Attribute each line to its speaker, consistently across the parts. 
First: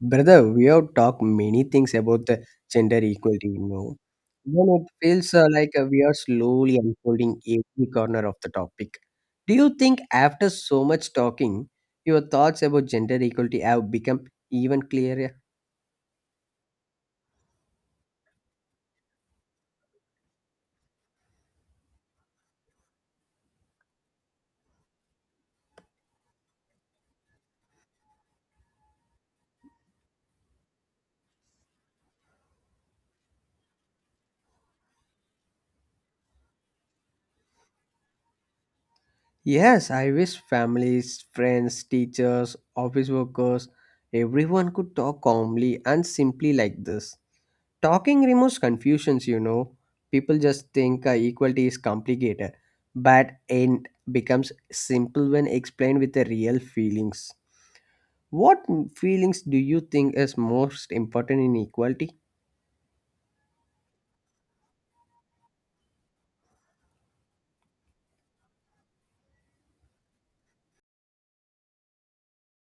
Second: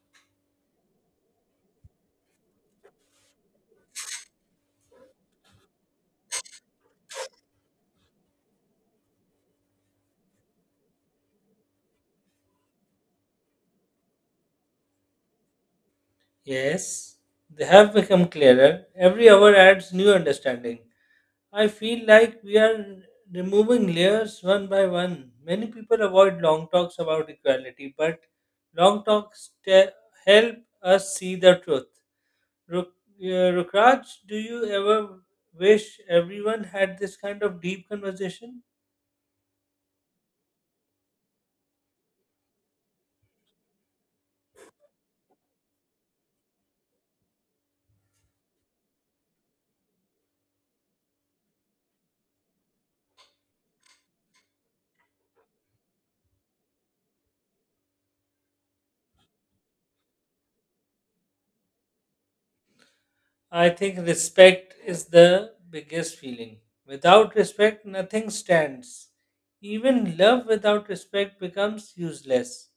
Speaker 1: Brother, we have talked many things about the gender equality, you know. Then it feels like we are slowly unfolding every corner of the topic. Do you think after so much talking, your thoughts about gender equality have become even clearer?
Speaker 2: Yes, they have become clearer. Every hour adds new understanding. I feel like we are removing layers one by one. Many people avoid long talks about equality, but long help us see the truth. Ruk- Rukraj, do you ever wish everyone had this kind of deep conversation?
Speaker 1: Yes, I wish families, friends, teachers, office workers, everyone could talk calmly and simply like this. Talking removes confusions, you know. People just think equality is complicated, but it becomes simple when explained with the real feelings. What feelings do you think is most important in equality?
Speaker 2: I think respect is the biggest feeling. Without respect, nothing stands. Even love without respect becomes useless.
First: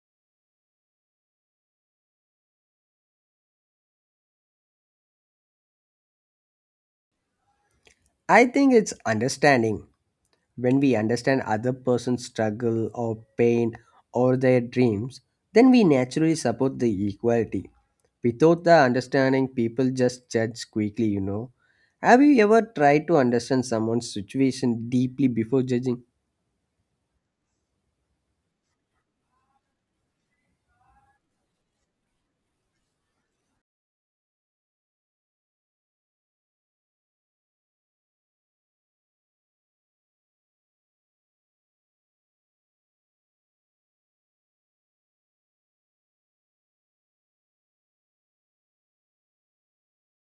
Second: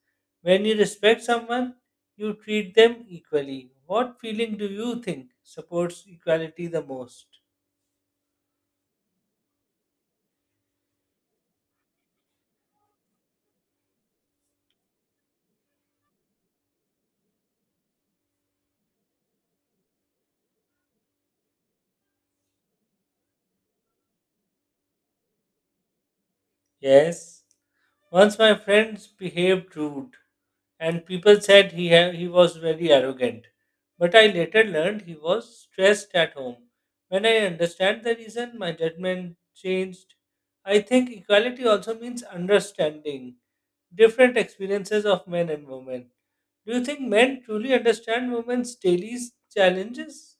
Speaker 2: When you respect someone, you treat them equally. What feeling do you think supports equality the most?
Speaker 1: I think it's understanding. When we understand other person's struggle or pain or their dreams, then we naturally support the equality. Without the understanding, people just judge quickly, you know. Have you ever tried to understand someone's situation deeply before judging?
Speaker 2: Yes. Once my friends behaved rude, and people said he was very arrogant. But I later learned he was stressed at home. When I understand the reason, my judgment changed. I think equality also means understanding different experiences of men and women. Do you think men truly understand women's daily challenges?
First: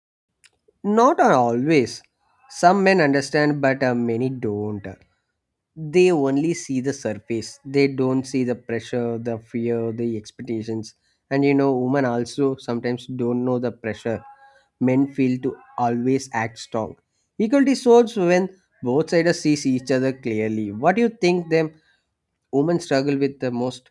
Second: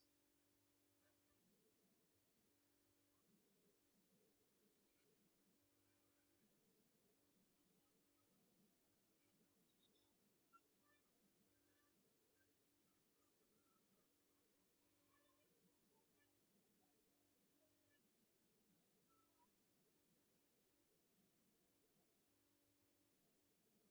Speaker 1: Not always. Some men understand, but many don't. They only see the surface. They don't see the pressure, the fear, the expectations. And you know, women also sometimes don't know the pressure. Men feel to always act strong. Equality solves when both sides see each other clearly. What do you think them women struggle with the most?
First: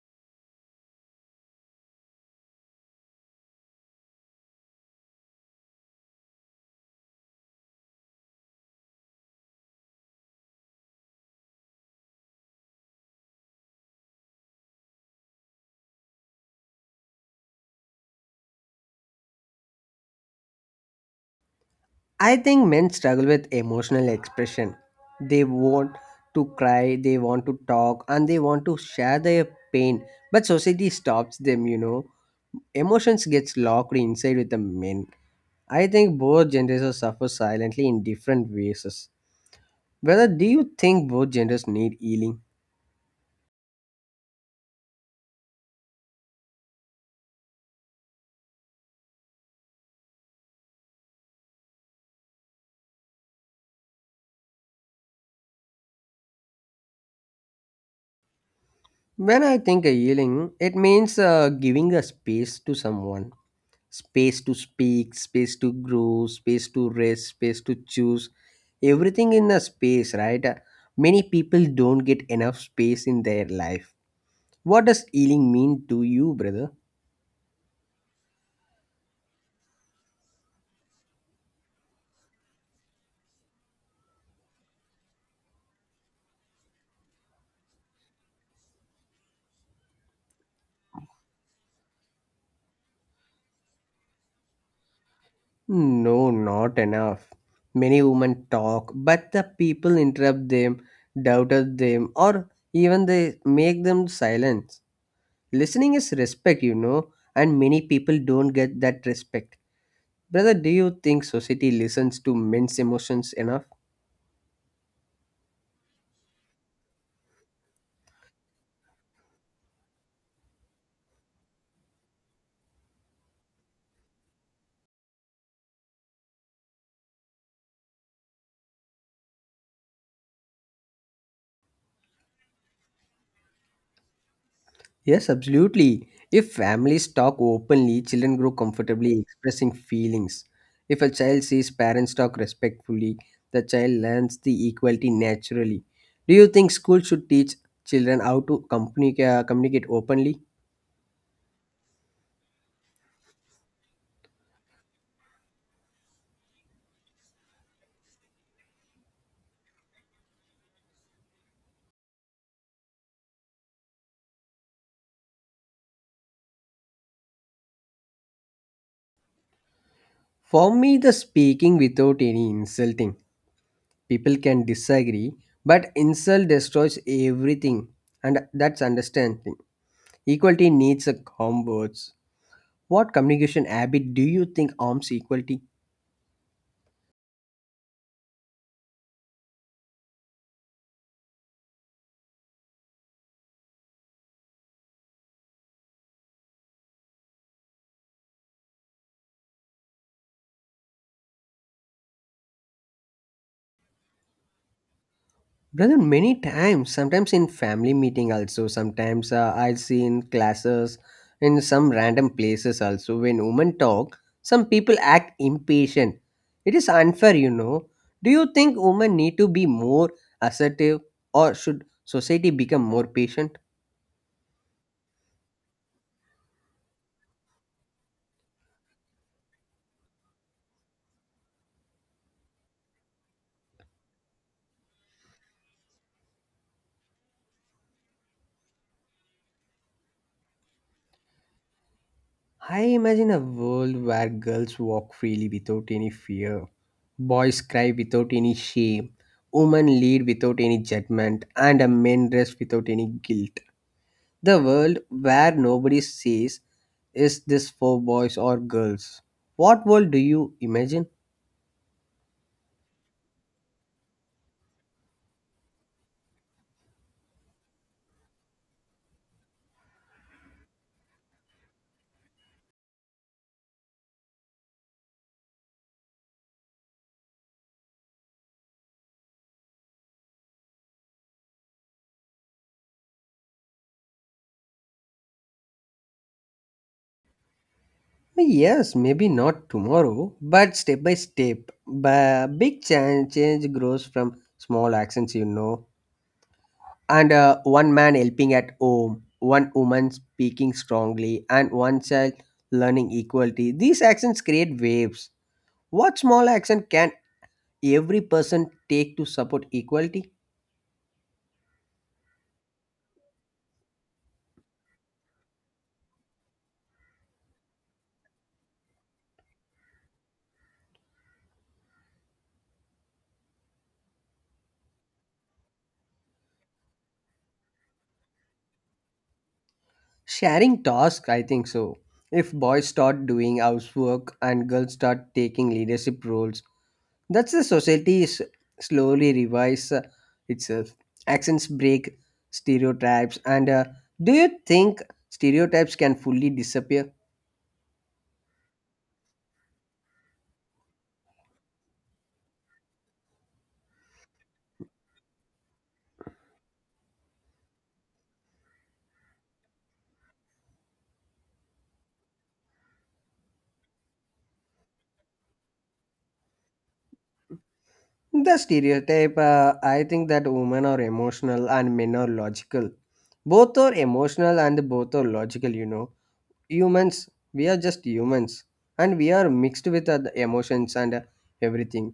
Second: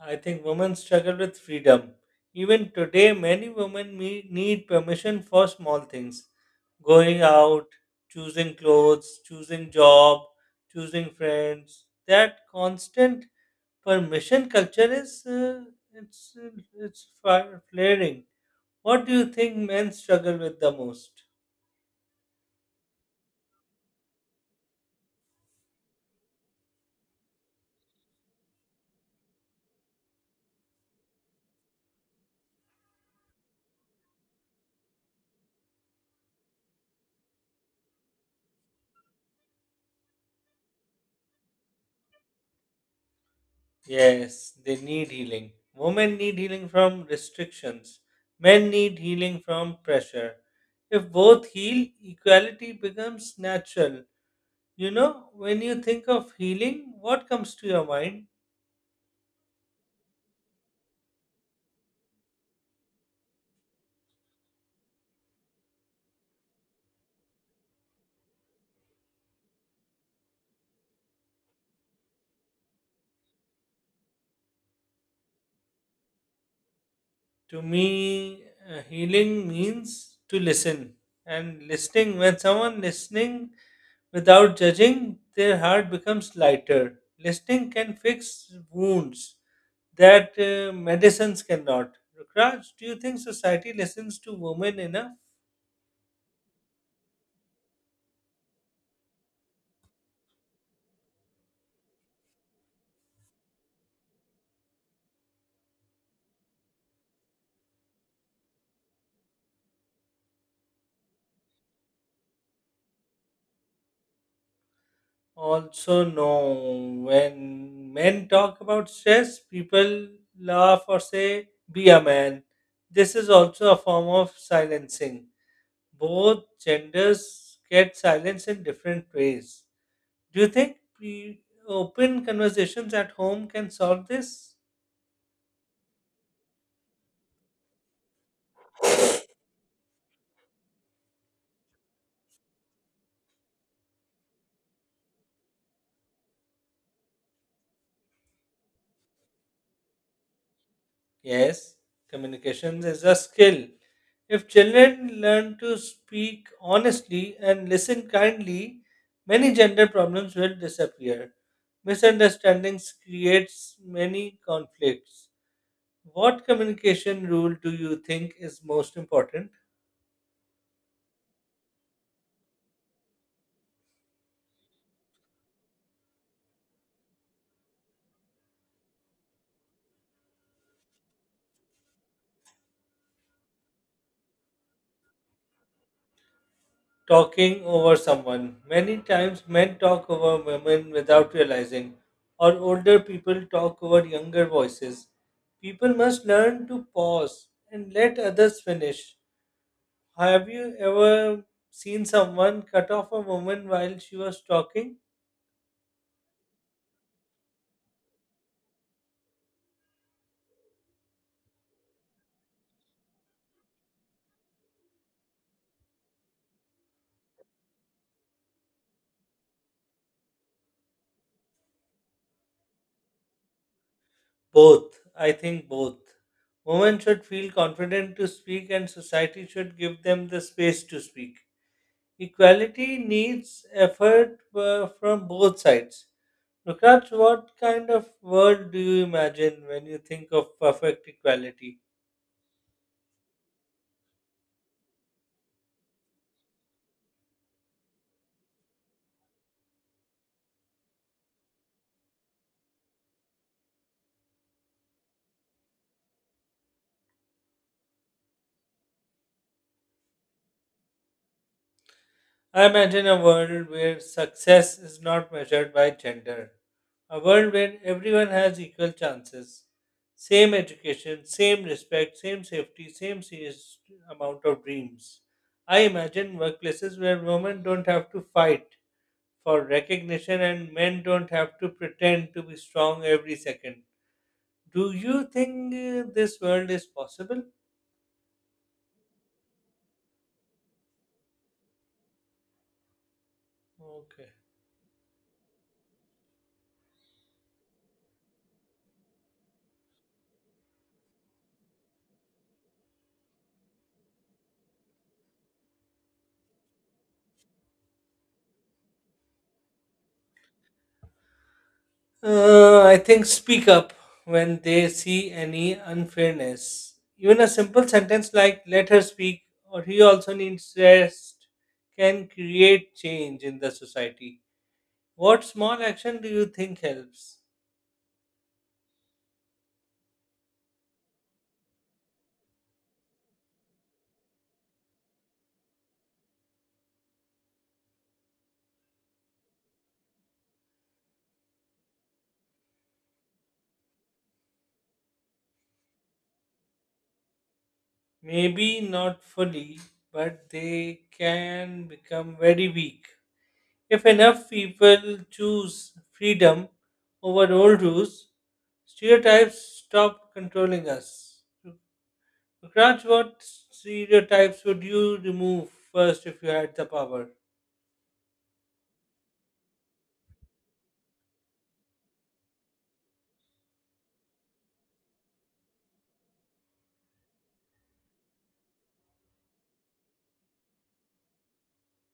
Speaker 2: I think women struggle with freedom. Even today, many women need permission for small things: going out, choosing clothes, choosing job, choosing friends. That constant permission culture is it's flaring. What do you think men struggle with the most?
Speaker 1: I think men struggle with emotional expression. They want to cry, they want to talk, and they want to share their pain. But society stops them, you know. Emotions gets locked inside with the men. I think both genders suffer silently in different ways. Whether do you think both genders need healing?
Speaker 2: Yes, they need healing. Women need healing from restrictions. Men need healing from pressure. If both heal, equality becomes natural. You know, when you think of healing, what comes to your mind?
Speaker 1: When I think a healing, it means giving a space to someone space to speak, space to grow, space to rest, space to choose. Everything in a space, right? Many people don't get enough space in their life. What does healing mean to you, brother?
Speaker 2: To me, healing means to listen. And listening, when someone listening without judging, their heart becomes lighter. Listening can fix wounds that medicines cannot. Rukraj, do you think society listens to women enough?
Speaker 1: No, not enough. Many women talk, but the people interrupt them, doubted them, or even they make them silent. Listening is respect, you know, and many people don't get that respect. Brother, do you think society listens to men's emotions enough?
Speaker 2: Also, no. When men talk about stress, people laugh or say, be a man. This is also a form of silencing. Both genders get silence in different ways. Do you think open conversations at home can solve this?
Speaker 1: Yes, absolutely. If families talk openly, children grow comfortably expressing feelings. If a child sees parents talk respectfully, the child learns the equality naturally. Do you think school should teach children how to communicate, communicate openly?
Speaker 2: Yes, communication is a skill. If children learn to speak honestly and listen kindly, many gender problems will disappear. Misunderstandings creates many conflicts. What communication rule do you think is most important?
Speaker 1: For me, the speaking without any insulting. People can disagree, but insult destroys everything, and that's understanding. Equality needs a calm words. What communication habit do you think harms equality?
Speaker 2: Talking over someone. Many times men talk over women without realizing, or older people talk over younger voices. People must learn to pause and let others finish. Have you ever seen someone cut off a woman while she was talking?
Speaker 1: Brother, many times, sometimes in family meeting also, sometimes I see in classes, in some random places also, when women talk, some people act impatient. It is unfair, you know. Do you think women need to be more assertive or should society become more patient?
Speaker 2: Both. I think both. Women should feel confident to speak, and society should give them the space to speak. Equality needs effort from both sides. Nukraj, what kind of world do you imagine when you think of perfect equality?
Speaker 1: I imagine a world where girls walk freely without any fear, boys cry without any shame, women lead without any judgment, and men rest without any guilt. The world where nobody says, is this for boys or girls? What world do you imagine?
Speaker 2: I imagine a world where success is not measured by gender, a world where everyone has equal chances, same education, same respect, same safety, same serious amount of dreams. I imagine workplaces where women don't have to fight for recognition, and men don't have to pretend to be strong every second. Do you think this world is possible?
Speaker 1: Yes, maybe not tomorrow, but step by step. Big change grows
Speaker 2: Okay.
Speaker 1: from small actions, you know. And one man helping at home, one woman speaking strongly, and one child learning equality. These actions create waves. What small action can every person take to support equality?
Speaker 2: I think speak up when they see any unfairness. Even a simple sentence like let her speak or he also needs rest can create change in the society. What small action do you think helps?
Speaker 1: Sharing tasks, I think so. If boys start doing housework and girls start taking leadership roles, that's the society is slowly revise itself. Accents break stereotypes, and do you think stereotypes can fully disappear?
Speaker 2: Maybe not fully, but they can become very weak. If enough people choose freedom over old rules, stereotypes stop controlling us. Raj, what stereotypes would you remove first if you had the power?
Speaker 1: The stereotype, I think that women are emotional and men are logical. Both are emotional and both are logical, you know, humans, we are just humans, and we are mixed with other emotions and everything.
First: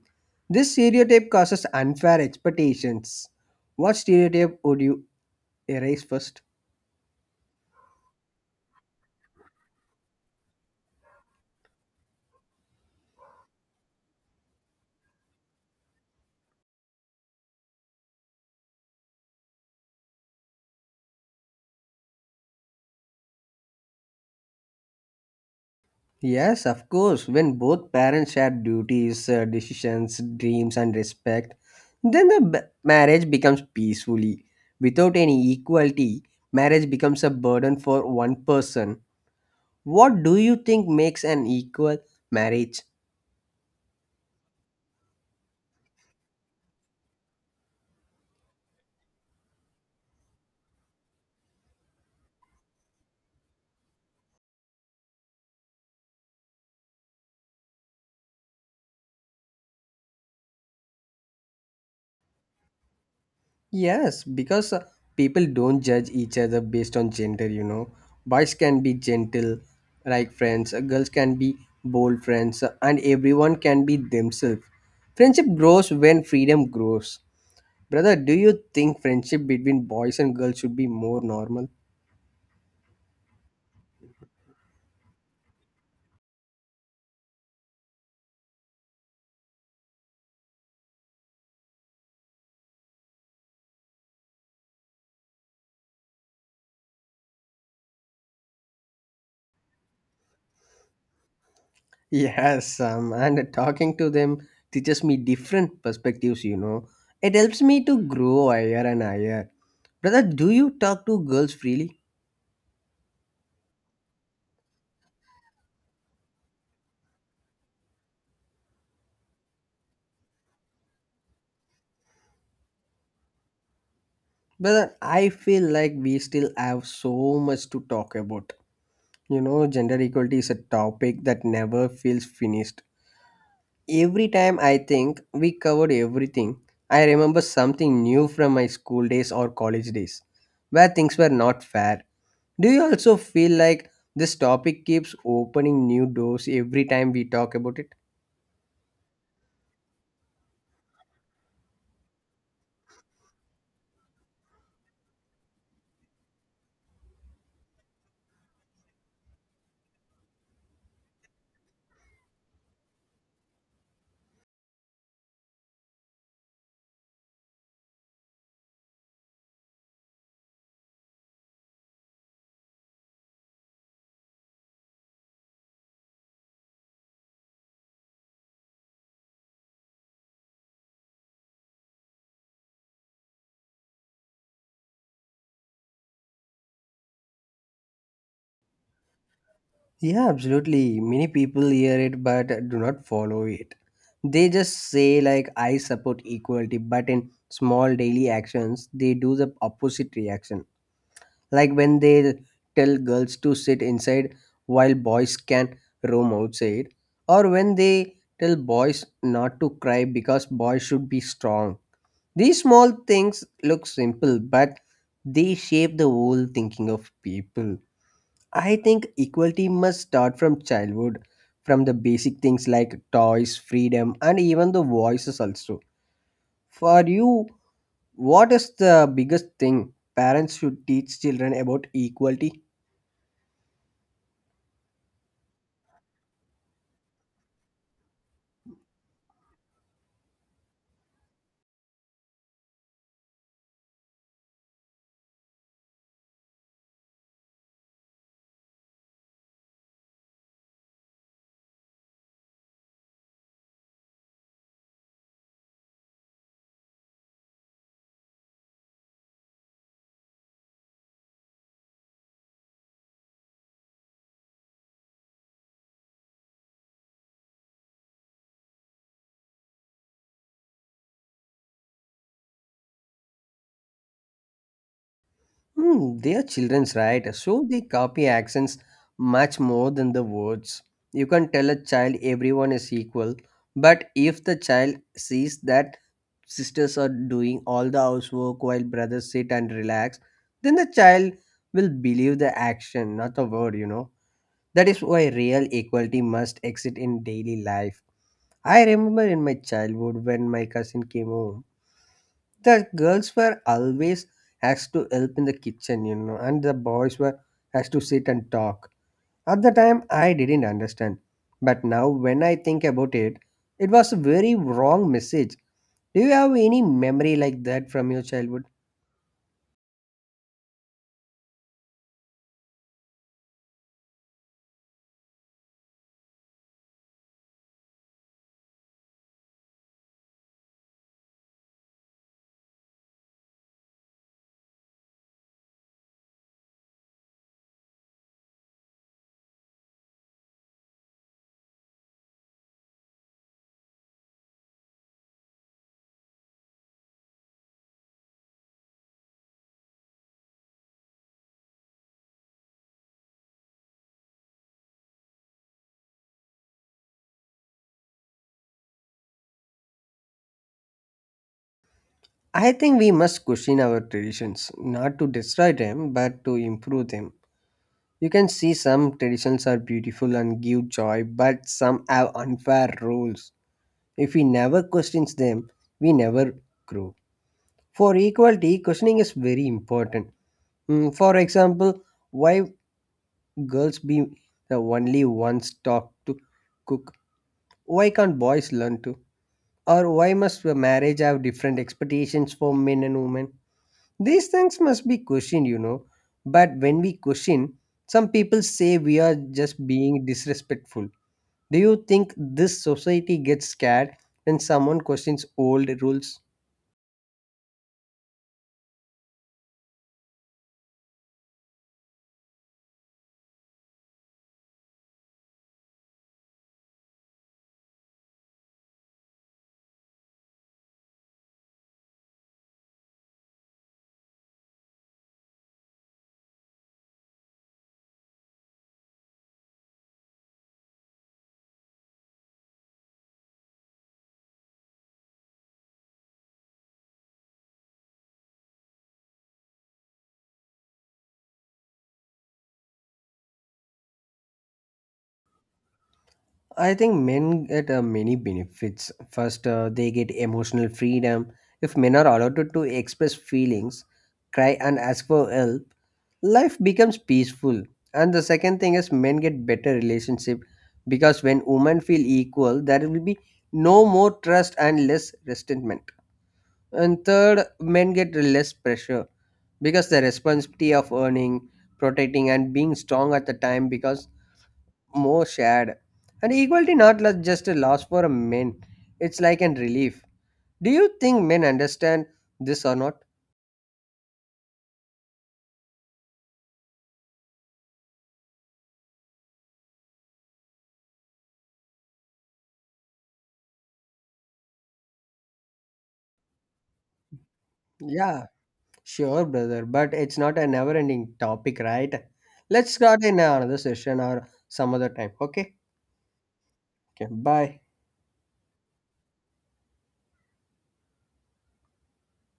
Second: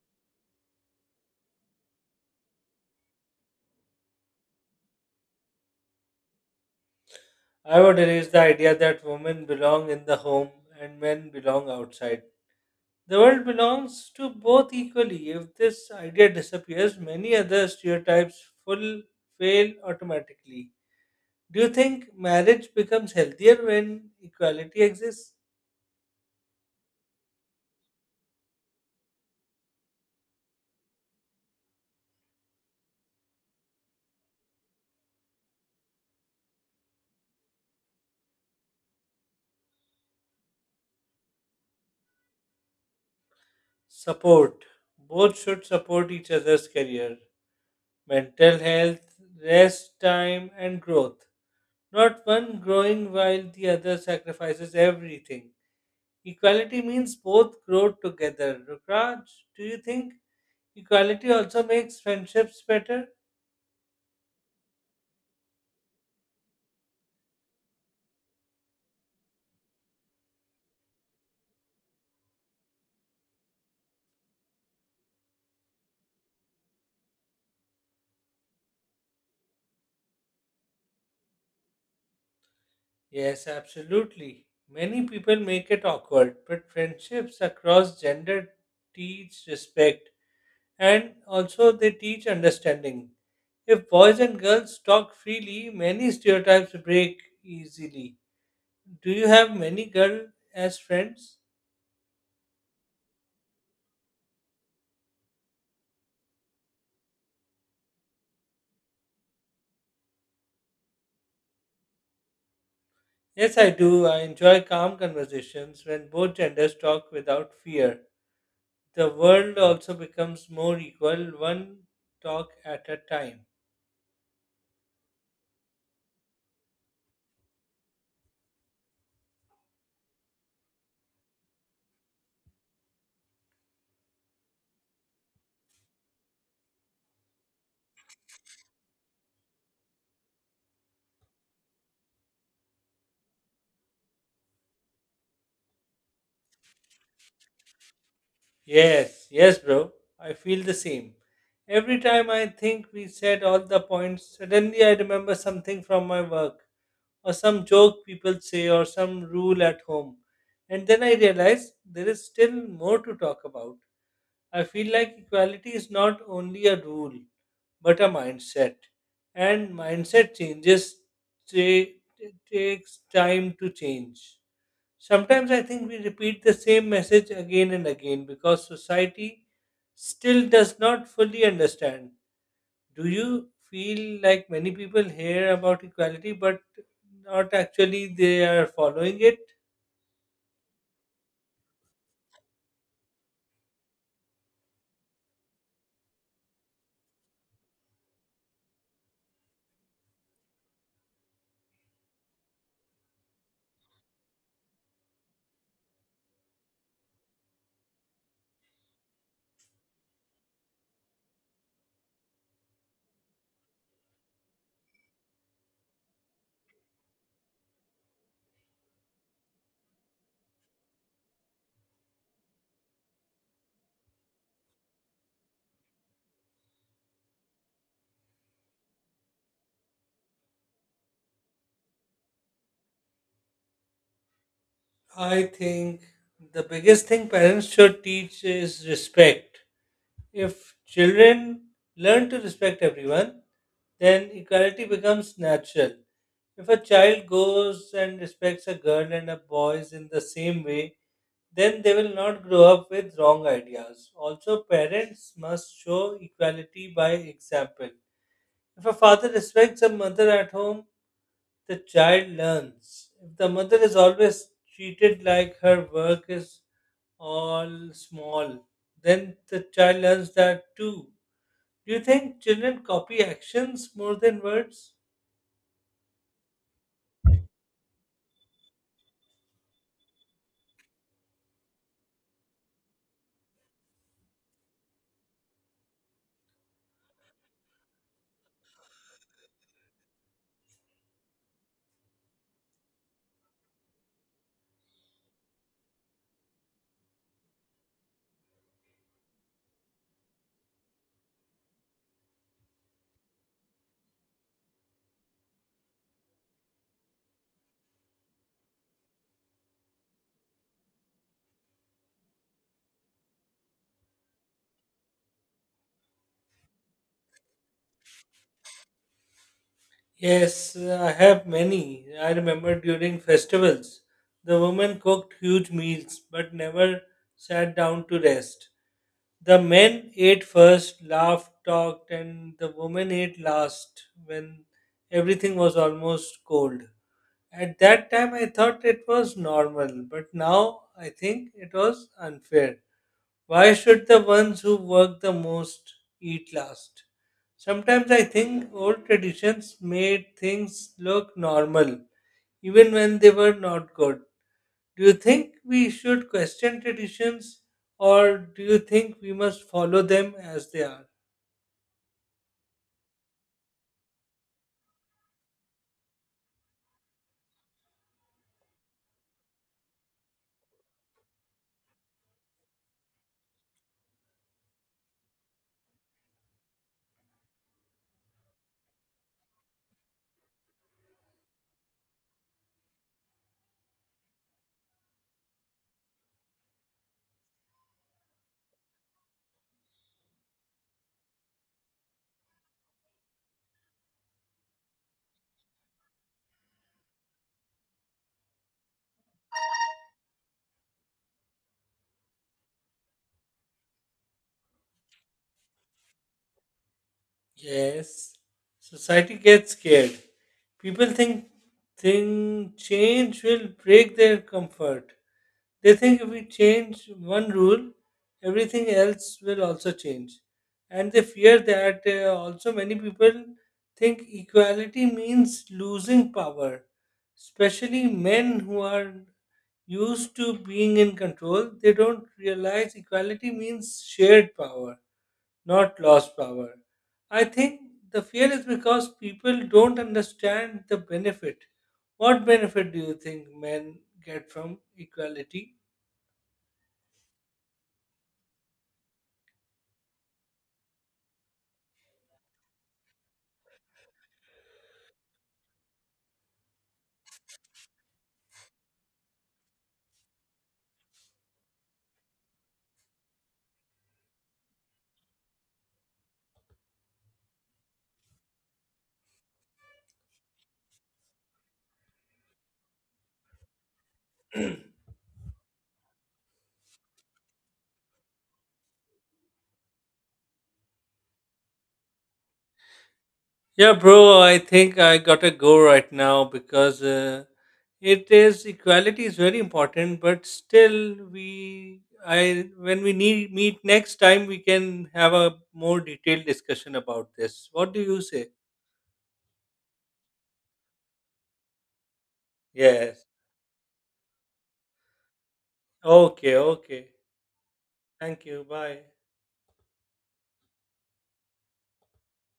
Speaker 1: This stereotype causes unfair expectations. What stereotype would you erase first?
Speaker 2: I would erase the idea that women belong in the home and men belong outside. The world belongs to both equally. If this idea disappears, many other stereotypes full fail automatically. Do you think marriage becomes healthier when equality exists?
Speaker 1: Yes, of course. When both parents share duties, decisions, dreams, and respect, then the marriage becomes peacefully. Without any equality, marriage becomes a burden for one person. What do you think makes an equal marriage?
Speaker 2: Support. Both should support each other's career, mental health, rest time, and growth. Not one growing while the other sacrifices everything. Equality means both grow together. Rukraj, do you think equality also makes friendships better?
Speaker 1: Yes, because people don't judge each other based on gender, you know. Boys can be gentle, like friends, girls can be bold friends, and everyone can be themselves. Friendship grows when freedom grows. Brother, do you think friendship between boys and girls should be more normal?
Speaker 2: Yes, absolutely. Many people make it awkward, but friendships across gender teach respect, and also they teach understanding. If boys and girls talk freely, many stereotypes break easily. Do you have many girls as friends?
Speaker 1: Yes, and talking to them teaches me different perspectives, you know. It helps me to grow higher and higher. Brother, do you talk to girls freely?
Speaker 2: Yes, I do. I enjoy calm conversations when both genders talk without fear. The world also becomes more equal, one talk at a time.
Speaker 1: But I feel like we still have so much to talk about. You know, gender equality is a topic that never feels finished. Every time I think we covered everything, I remember something new from my school days or college days where things were not fair. Do you also feel like this topic keeps opening new doors every time we talk about it?
Speaker 2: Yes, yes, bro. I feel the same. Every time I think we said all the points, suddenly I remember something from my work, or some joke people say, or some rule at home. And then I realize there is still more to talk about. I feel like equality is not only a rule, but a mindset. And mindset changes, ta- takes time to change. Sometimes I think we repeat the same message again and again because society still does not fully understand. Do you feel like many people hear about equality but not actually they are following it?
Speaker 1: Yeah, absolutely. Many people hear it but do not follow it. They just say like I support equality, but in small daily actions they do the opposite reaction. Like when they tell girls to sit inside while boys can roam outside, or when they tell boys not to cry because boys should be strong. These small things look simple, but they shape the whole thinking of people. I think equality must start from childhood, from the basic things like toys, freedom, and even the voices also. For you, what is the biggest thing parents should teach children about equality?
Speaker 2: I think the biggest thing parents should teach is respect. If children learn to respect everyone, then equality becomes natural. If a child goes and respects a girl and a boy in the same way, then they will not grow up with wrong ideas. Also, parents must show equality by example. If a father respects a mother at home, the child learns. If the mother is always treated like her work is all small, then the child learns that too. Do you think children copy actions more than words?
Speaker 1: Hmm, they are children's, right? So they copy accents much more than the words. You can tell a child everyone is equal, but if the child sees that sisters are doing all the housework while brothers sit and relax, then the child will believe the action, not the word, you know. That is why real equality must exist in daily life. I remember in my childhood when my cousin came home, the girls were always asked to help in the kitchen, you know, and the boys were asked to sit and talk. At the time I didn't understand, but now when I think about it, it was a very wrong message. Do you have any memory like that from your childhood?
Speaker 2: Yes, I have many. I remember during festivals, the women cooked huge meals but never sat down to rest. The men ate first, laughed, talked, and the women ate last when everything was almost cold. At that time, I thought it was normal, but now I think it was unfair. Why should the ones who work the most eat last? Sometimes I think old traditions made things look normal, even when they were not good. Do you think we should question traditions, or do you think we must follow them as they are?
Speaker 1: I think we must question our traditions, not to destroy them but to improve them. You can see some traditions are beautiful and give joy, but some have unfair rules. If we never question them, we never grow. For equality, questioning is very important. Mm, for example, why girls be the only ones taught to cook? Why can't boys learn to? Or why must a marriage have different expectations for men and women? These things must be questioned, you know. But when we question, some people say we are just being disrespectful. Do you think this society gets scared when someone questions old rules?
Speaker 2: Yes, society gets scared. People think change will break their comfort. They think if we change one rule, everything else will also change, and they fear that. Also, many people think equality means losing power, especially men who are used to being in control. They don't realize equality means shared power, not lost power. I think the fear is because people don't understand the benefit. What benefit do you think men get from equality?
Speaker 1: I think men get many benefits. First, they get emotional freedom. If men are allowed to express feelings, cry, and ask for help, life becomes peaceful. And the second thing is, men get better relationship because when women feel equal, there will be no more trust and less resentment. And third, men get less pressure because the responsibility of earning, protecting, and being strong at the time because more shared. And equality not lo- just a loss for men, it's like a relief. Do you think men understand this or not?
Speaker 2: Yeah, bro, I think I gotta go right now because it is, equality is very important, but still, we I when we need meet next time, we can have a more detailed discussion about this. What do you
Speaker 1: Yeah,
Speaker 2: say?
Speaker 1: sure, brother, but it's not a never ending topic, right? Let's start
Speaker 2: Yes.
Speaker 1: in another session or some other time, okay?
Speaker 2: Okay, okay.
Speaker 1: Okay, bye.
Speaker 2: Thank you. Bye.